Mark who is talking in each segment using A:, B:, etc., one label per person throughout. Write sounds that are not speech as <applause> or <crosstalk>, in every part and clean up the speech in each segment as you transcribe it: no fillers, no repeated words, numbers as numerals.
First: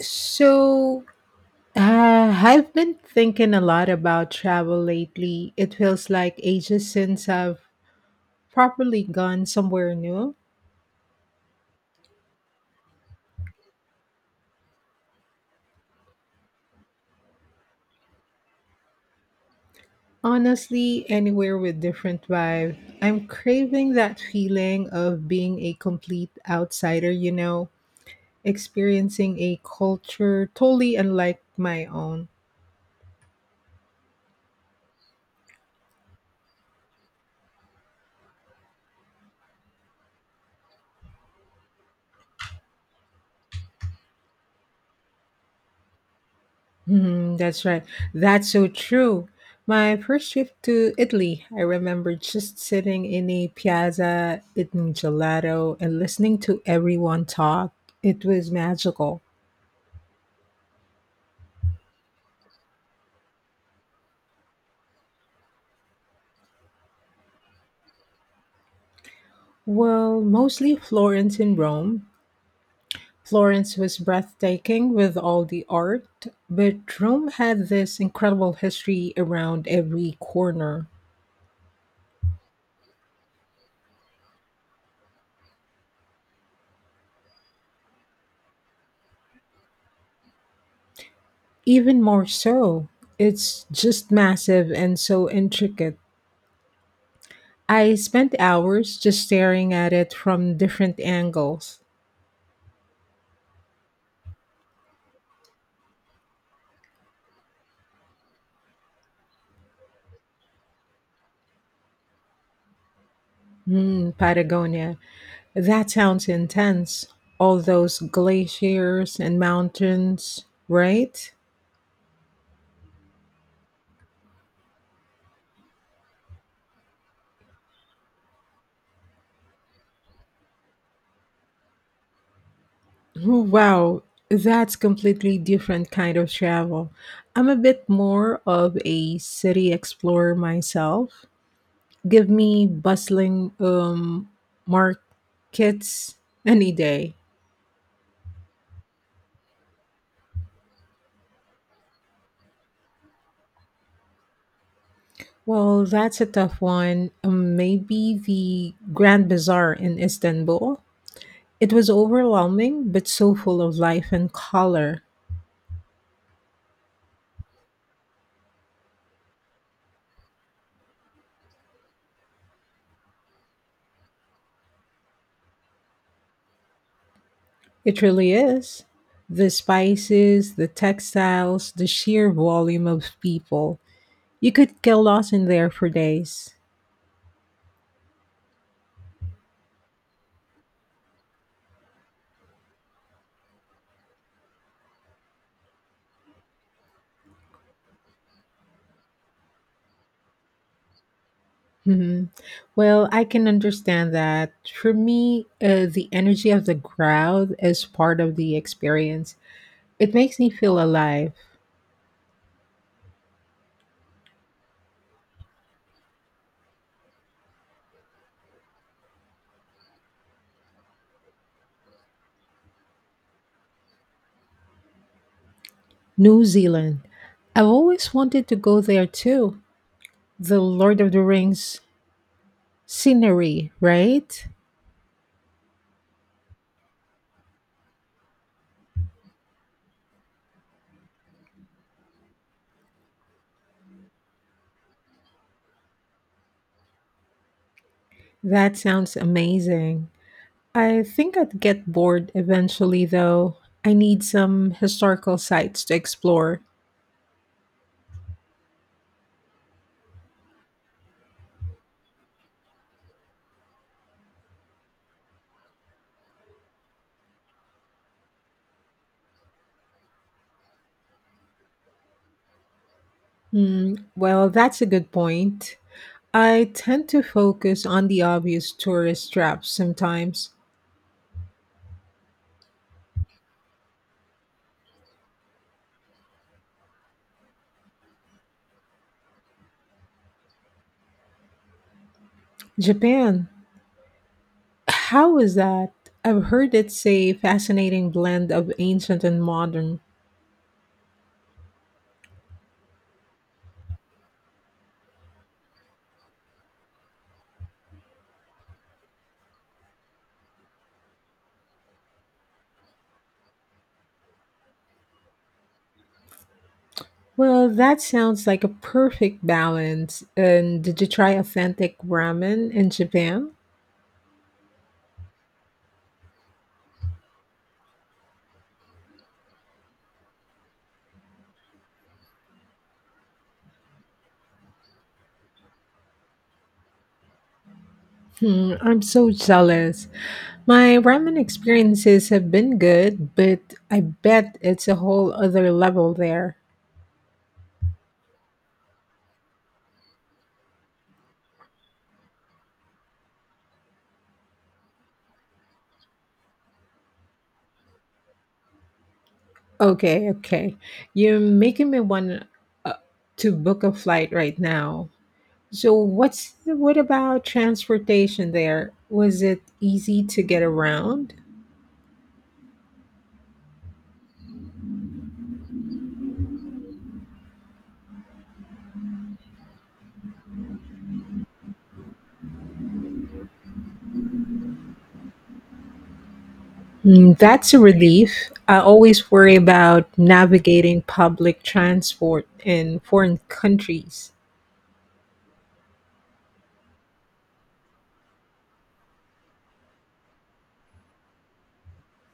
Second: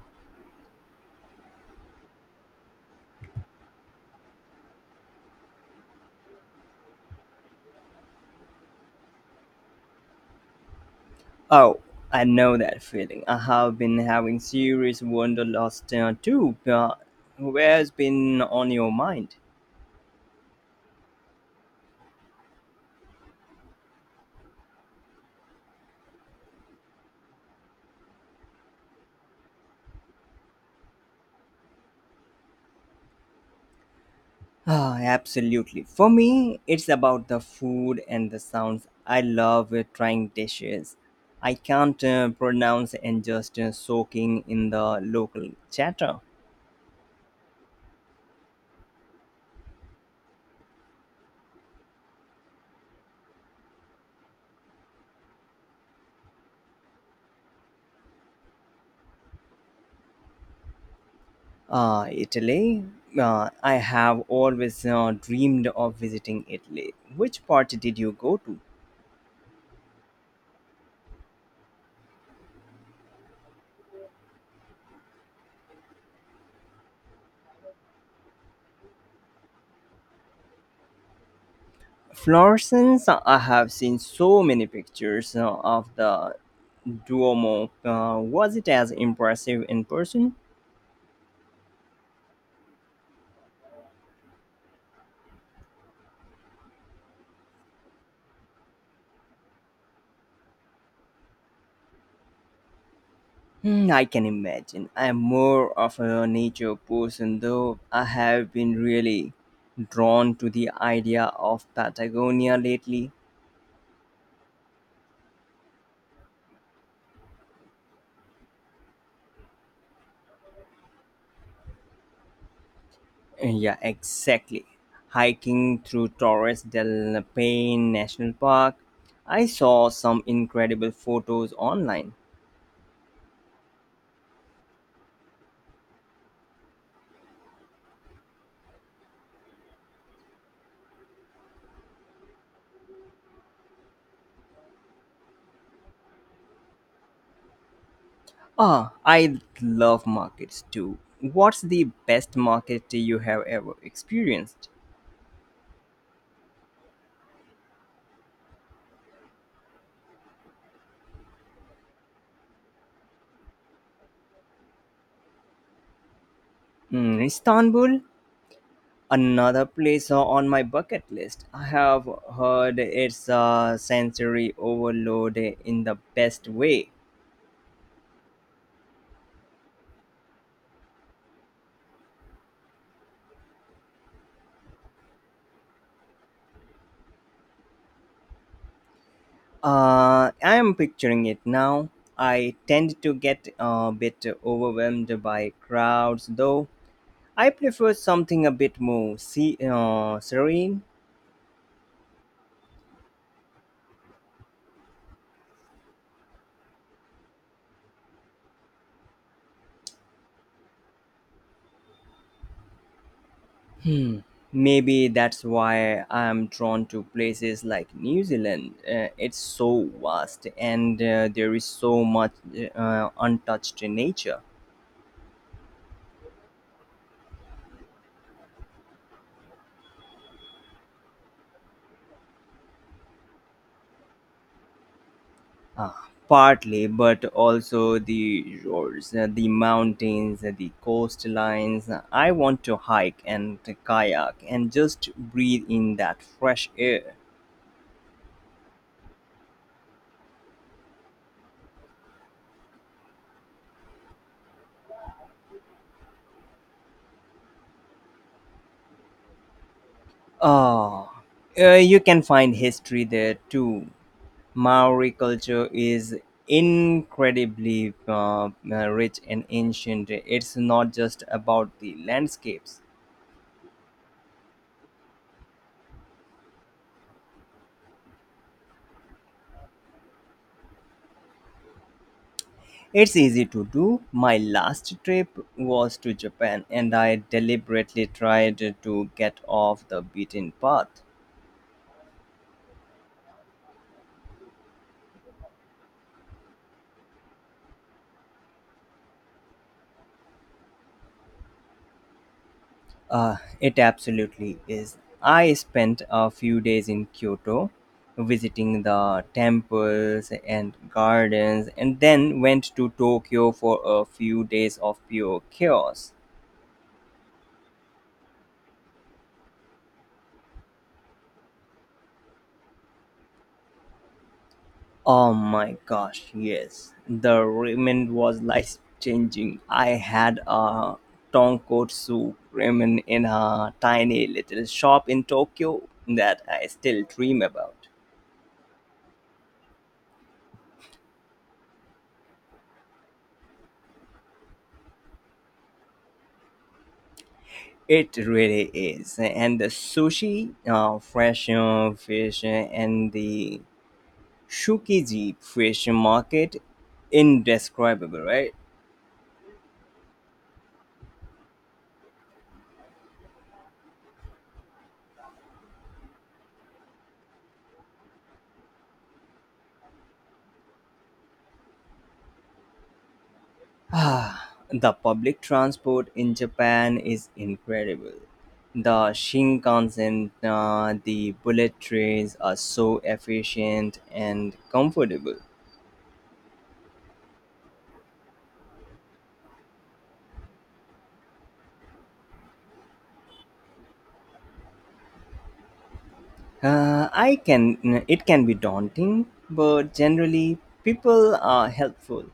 A: So, I've been thinking a lot about travel lately. It feels like ages since I've properly gone somewhere new.
B: Oh, I know that feeling. I have been having serious wanderlust too. Where's been on your mind?
A: Honestly, anywhere with different vibe. I'm craving that feeling of being a complete outsider, you know, experiencing a culture totally unlike my own.
B: Ah, absolutely. For me, it's about the food and the sounds. I love trying dishes I can't pronounce and just soaking in the local chatter.
A: Mhm, that's right. That's so true. My first trip to Italy, I remember just sitting in a piazza, eating gelato, and listening to everyone talk. It was magical.
B: Ah, Italy. I have always dreamed of visiting Italy. Which part did you go to?
A: Well, mostly Florence and Rome. Florence was breathtaking with all the art, but Rome had this incredible history around every corner.
B: Florence, I have seen so many pictures of the Duomo. Was it as impressive in person?
A: Even more so, it's just massive and so intricate. I spent hours just staring at it from different angles.
B: Hmm, I can imagine. I am more of a nature person, though I have been really drawn to the idea of Patagonia lately.
A: Mm, Patagonia. That sounds intense. All those glaciers and mountains, right?
B: Yeah, exactly. Hiking through Torres del Paine National Park, I saw some incredible photos online.
A: Oh, wow, that's completely different kind of travel. I'm a bit more of a city explorer myself. Give me bustling markets any day.
B: Ah, I love markets too. What's the best market you have ever experienced?
A: Well, that's a tough one. Maybe the Grand Bazaar in Istanbul. It was overwhelming, but so full of life and color.
B: Mm, Istanbul, another place on my bucket list. I have heard it's a sensory overload in the best way.
A: It really is. The spices, the textiles, the sheer volume of people. You could get lost in there for days.
B: I am picturing it now. I tend to get a bit overwhelmed by crowds, though. I prefer something a bit more serene.
A: Hmm. Well, I can understand that. For me, the energy of the crowd is part of the experience. It makes me feel alive.
B: Hmm. Maybe that's why I'm drawn to places like New Zealand. It's so vast and there is so much untouched nature.
A: New Zealand. I've always wanted to go there too. The Lord of the Rings scenery, right?
B: Ah, partly, but also the roads, the mountains, the coastlines. I want to hike and kayak and just breathe in that fresh air.
A: That sounds amazing. I think I'd get bored eventually, though. I need some historical sites to explore.
B: Ah, you can find history there too. Maori culture is incredibly rich and ancient. It's not just about the landscapes.
A: Hmm, well, that's a good point. I tend to focus on the obvious tourist traps sometimes.
B: It's easy to do. My last trip was to Japan and I deliberately tried to get off the beaten path.
A: Japan, how is that? I've heard it's a fascinating blend of ancient and modern.
B: It absolutely is. I spent a few days in Kyoto visiting the temples and gardens and then went to Tokyo for a few days of pure chaos.
A: Well, that sounds like a perfect balance. And did you try authentic ramen in Japan?
B: Oh my gosh, yes. The ramen was <laughs> life changing. I had a tonkotsu ramen in a tiny little shop in Tokyo that I still dream about.
A: Hmm, I'm so jealous. My ramen experiences have been good, but I bet it's a whole other level there.
B: It really is. And the sushi, fresh fish, and the Shukiji fish market, indescribable, right?
A: Okay, okay. You're making me want uh, to book a flight right now. So, what about transportation there? Was it easy to get around?
B: <sighs> Ah, the public transport in Japan is incredible. The Shinkansen, the bullet trains are so efficient and comfortable.
A: Mm, that's a relief. I always worry about navigating public transport in foreign countries.
B: I can. It can be daunting, but generally people are helpful,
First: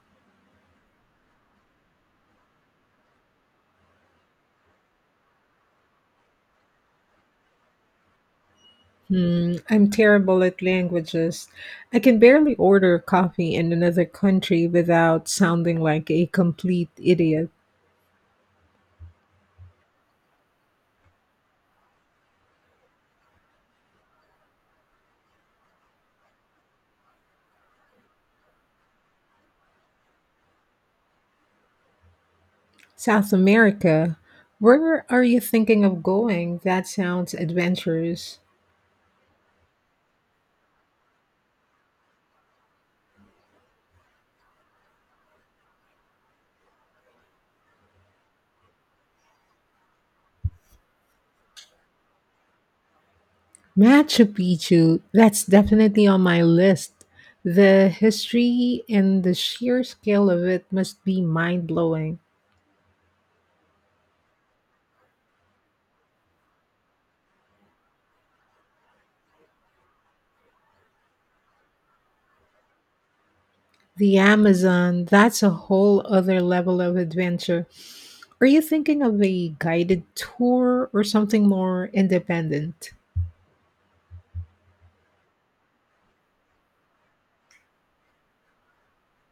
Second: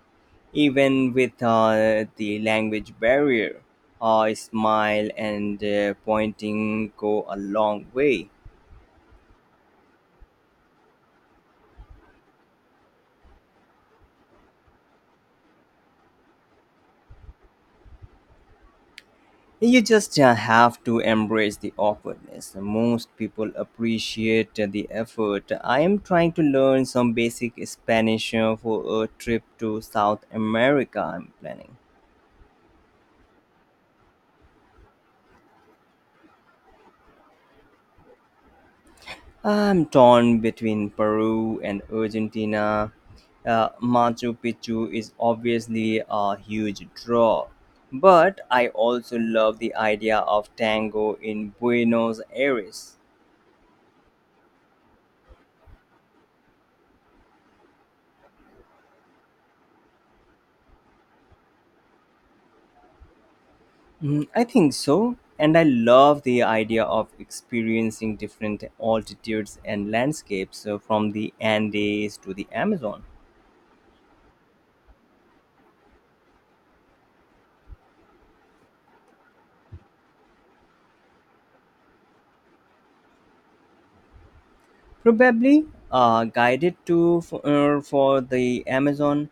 B: even with the language barrier. A smile and pointing go a long way.
A: Mm, I'm terrible at languages. I can barely order coffee in another country without sounding like a complete idiot.
B: You just have to embrace the awkwardness. Most people appreciate the effort. I am trying to learn some basic Spanish for a trip to South America I'm planning.
A: South America, where are you thinking of going? That sounds adventurous.
B: I'm torn between Peru and Argentina. Machu Picchu is obviously a huge draw, but I also love the idea of tango in Buenos Aires.
A: Machu Picchu, that's definitely on my list. The history and the sheer scale of it must be mind blowing.
B: Mm, I think so, and I love the idea of experiencing different altitudes and landscapes from the Andes to the Amazon.
A: The Amazon, that's a whole other level of adventure. Are you thinking of a guided tour or something more independent?
B: Probably a guided tour for, for the Amazon.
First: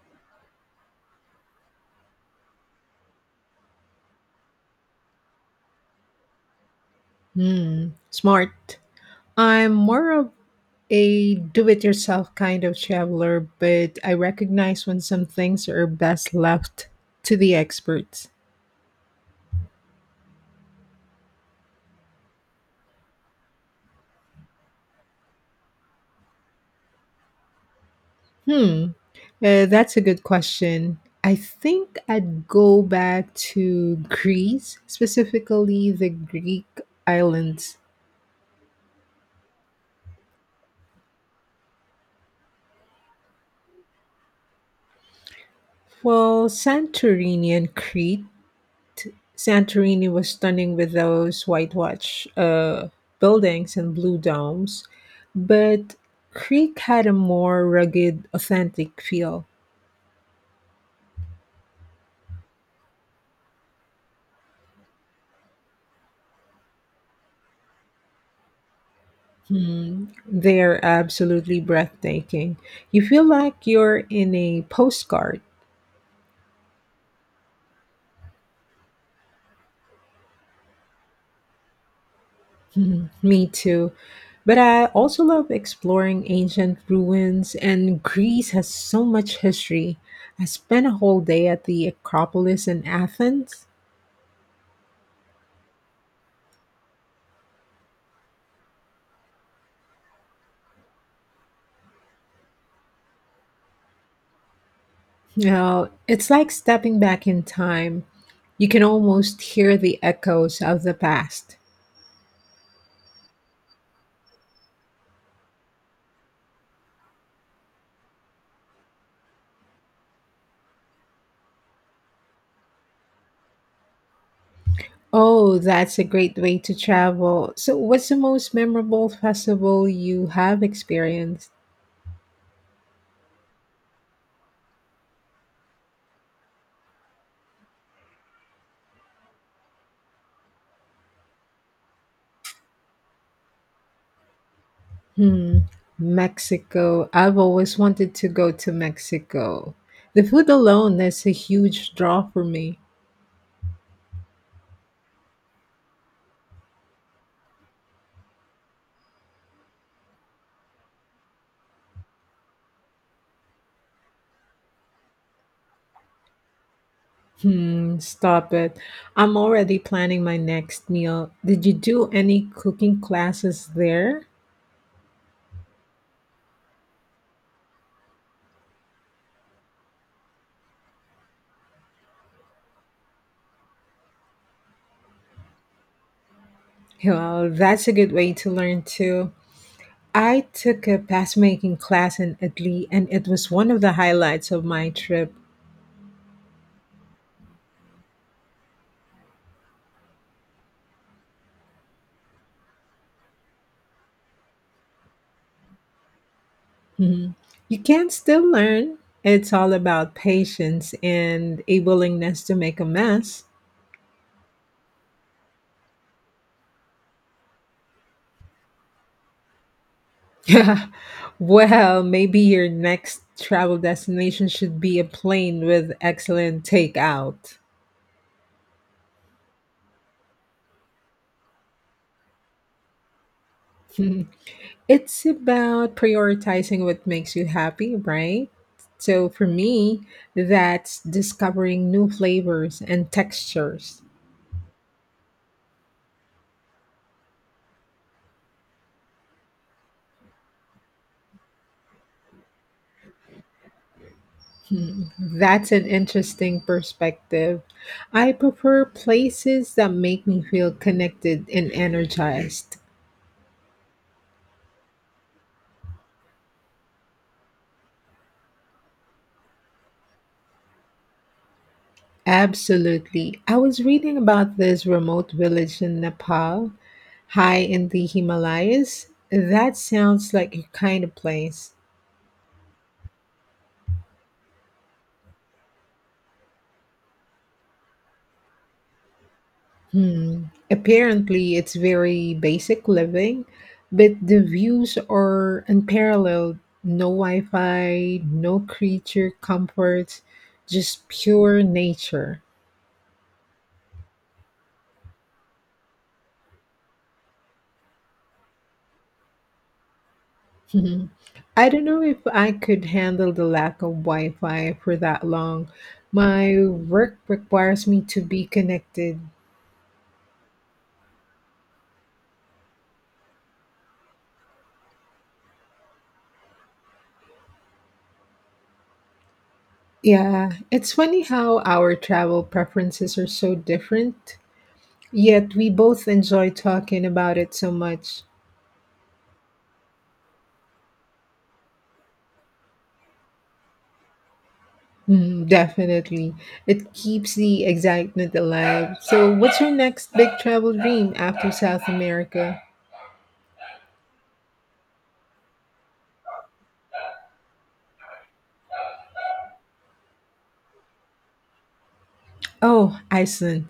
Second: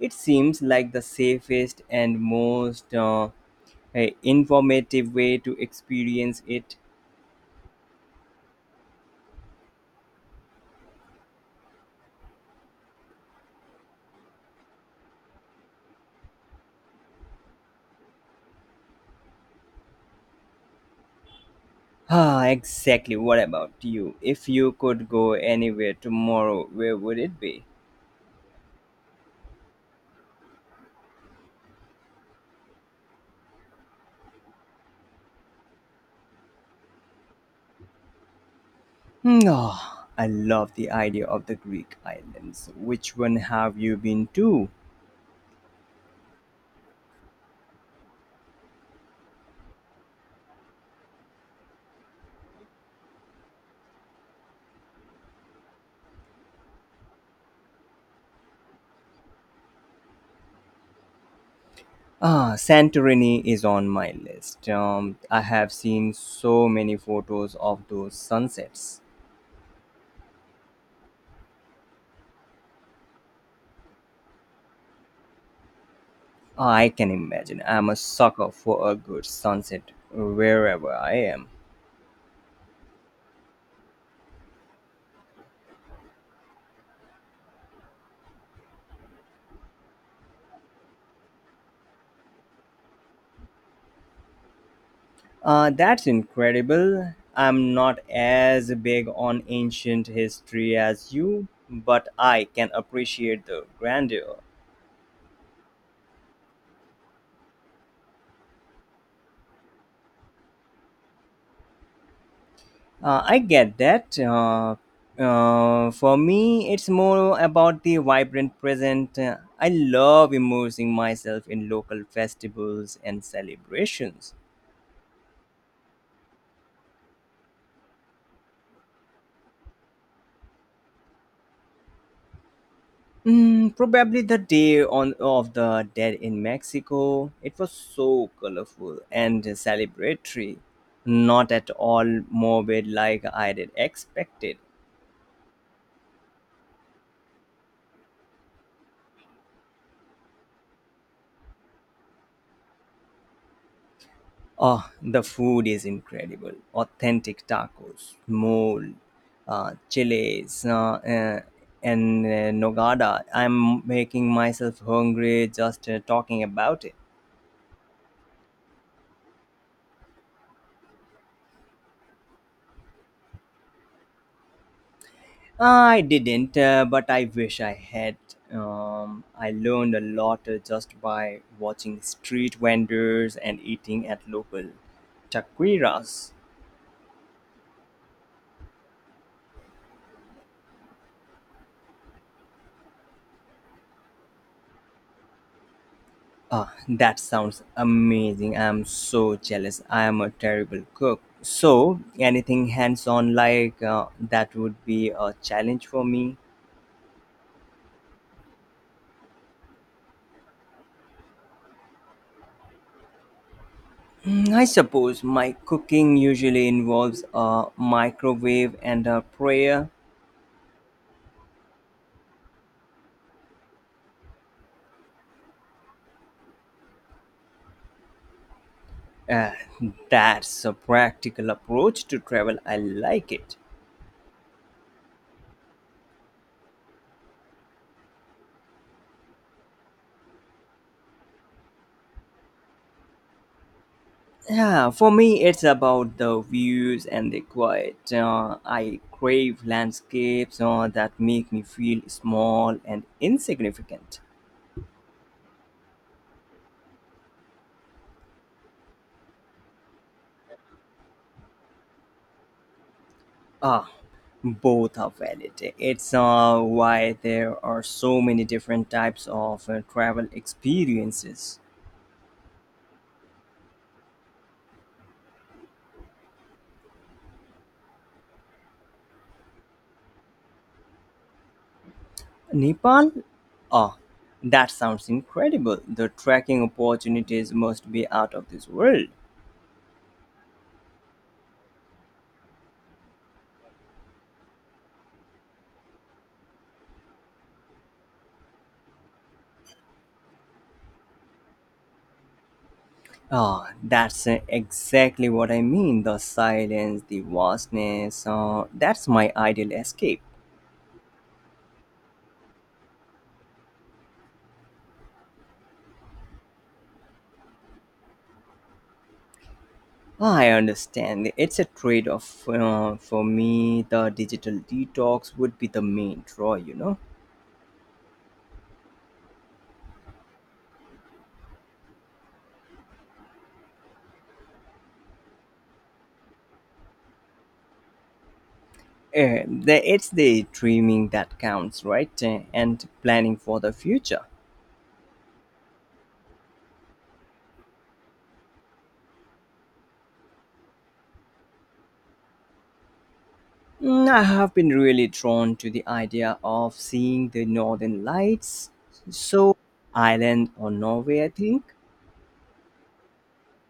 B: It seems like the safest and most informative way to experience it.
A: Hmm, smart. I'm more of a do it yourself kind of traveler, but I recognize when some things are best left to the experts.
B: Ah, exactly. What about you? If you could go anywhere tomorrow, where would it be?
A: Hmm. That's a good question. I think I'd go back to Greece, specifically the Greek islands.
B: No, I love the idea of the Greek islands. Which one have you been to?
A: Well, Santorini and Crete. Santorini was stunning with those whitewash buildings and blue domes, but Crete had a more rugged, authentic feel.
B: Ah, Santorini is on my list. I have seen so many photos of those sunsets.
A: Hmm. They are absolutely breathtaking. You feel like you're in a postcard.
B: I can imagine. I'm a sucker for a good sunset wherever I am.
A: Mhm, me too. But I also love exploring ancient ruins, and Greece has so much history. I spent a whole day at the Acropolis in Athens.
B: That's incredible. I'm not as big on ancient history as you, but I can appreciate the grandeur.
A: You know, it's like stepping back in time. You can almost hear the echoes of the past.
B: I get that. For me, it's more about the vibrant present. I love immersing myself in local festivals and celebrations.
A: Oh, that's a great way to travel. So, what's the most memorable festival you have experienced?
B: Mm, probably the day on of the dead in Mexico. It was so colorful and celebratory, not at all morbid like I did expected.
A: Hmm, Mexico. I've always wanted to go to Mexico. The food alone is a huge draw for me.
B: Oh, the food is incredible. Authentic tacos, mole, chiles, and nogada. I'm making myself hungry just talking about it.
A: Hmm, stop it. I'm already planning my next meal. Did you do any cooking classes there?
B: I didn't, but I wish I had. I learned a lot just by watching street vendors and eating at local taquiras.
A: Well, that's a good way to learn too. I took a past making class in Italy and it was one of the highlights of my trip.
B: Ah, that sounds amazing. I'm so jealous. I am a terrible cook. So, anything hands on like that would be a challenge for me.
A: Hmm. You can still learn. It's all about patience and a willingness to make a mess.
B: Mm, I suppose my cooking usually involves a microwave and a prayer.
A: <laughs> Yeah. Well, maybe your next travel destination should be a plane with excellent takeout.
B: Uh, that's a practical approach to travel. I like it.
A: <laughs> It's about prioritizing what makes you happy, right? So for me, that's discovering new flavors and textures.
B: Yeah, for me, it's about the views and the quiet. I crave landscapes that make me feel small and insignificant.
A: Hmm, that's an interesting perspective. I prefer places that make me feel connected and energized.
B: Ah, both are valid. It's why there are so many different types of travel experiences.
A: Absolutely. I was reading about this remote village in Nepal high in the Himalayas. That sounds like your kind of place.
B: Nepal? Ah, that sounds incredible. The trekking opportunities must be out of this world.
A: Hmm. Apparently, it's very basic living, but the views are unparalleled. No Wi Fi, no creature comforts, just pure nature. <laughs>
B: That's exactly what I mean. The silence, the vastness. That's my ideal escape.
A: Hmm. I don't know if I could handle the lack of Wi Fi for that long. My work requires me to be connected.
B: I understand. It's a trade off for me. The digital detox would be the main draw, you know.
A: Yeah, it's funny how our travel preferences are so different, yet we both enjoy talking about it so much.
B: It's the dreaming that counts, right? And planning for the future.
A: Mm, definitely. It keeps the excitement alive. So, what's your next big travel dream after South America?
B: Mm, I have been really drawn to the idea of seeing the northern lights. So, Ireland or Norway, I think.
A: Oh, Iceland.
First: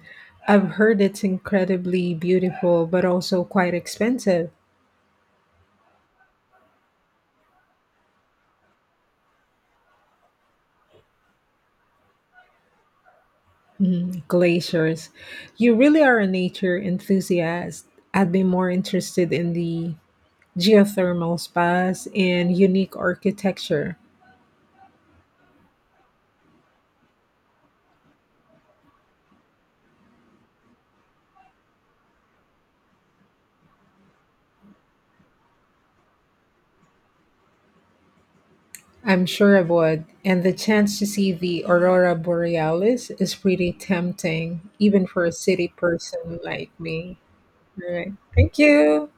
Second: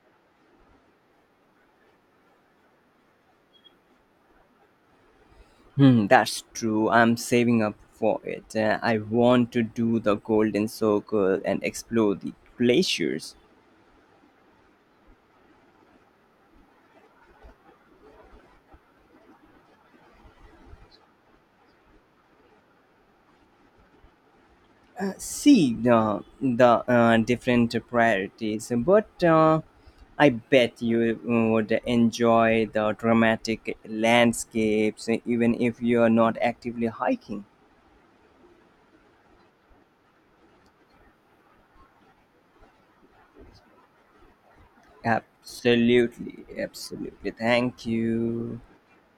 A: I've heard it's incredibly beautiful, but also quite expensive.
B: Hmm, that's true. I'm saving up for it. I want to do the Golden Circle and explore the glaciers.
A: Mm, glaciers. You really are a nature enthusiast. I'd be more interested in the geothermal spas, and unique architecture.
B: See the different priorities, but I bet you would enjoy the dramatic landscapes, even if you are not actively hiking.
A: I'm sure I would. And the chance to see the aurora borealis is pretty tempting, even for a city person
B: Absolutely,
A: like me.
B: absolutely. Thank
A: All right. Thank
B: you.
A: you.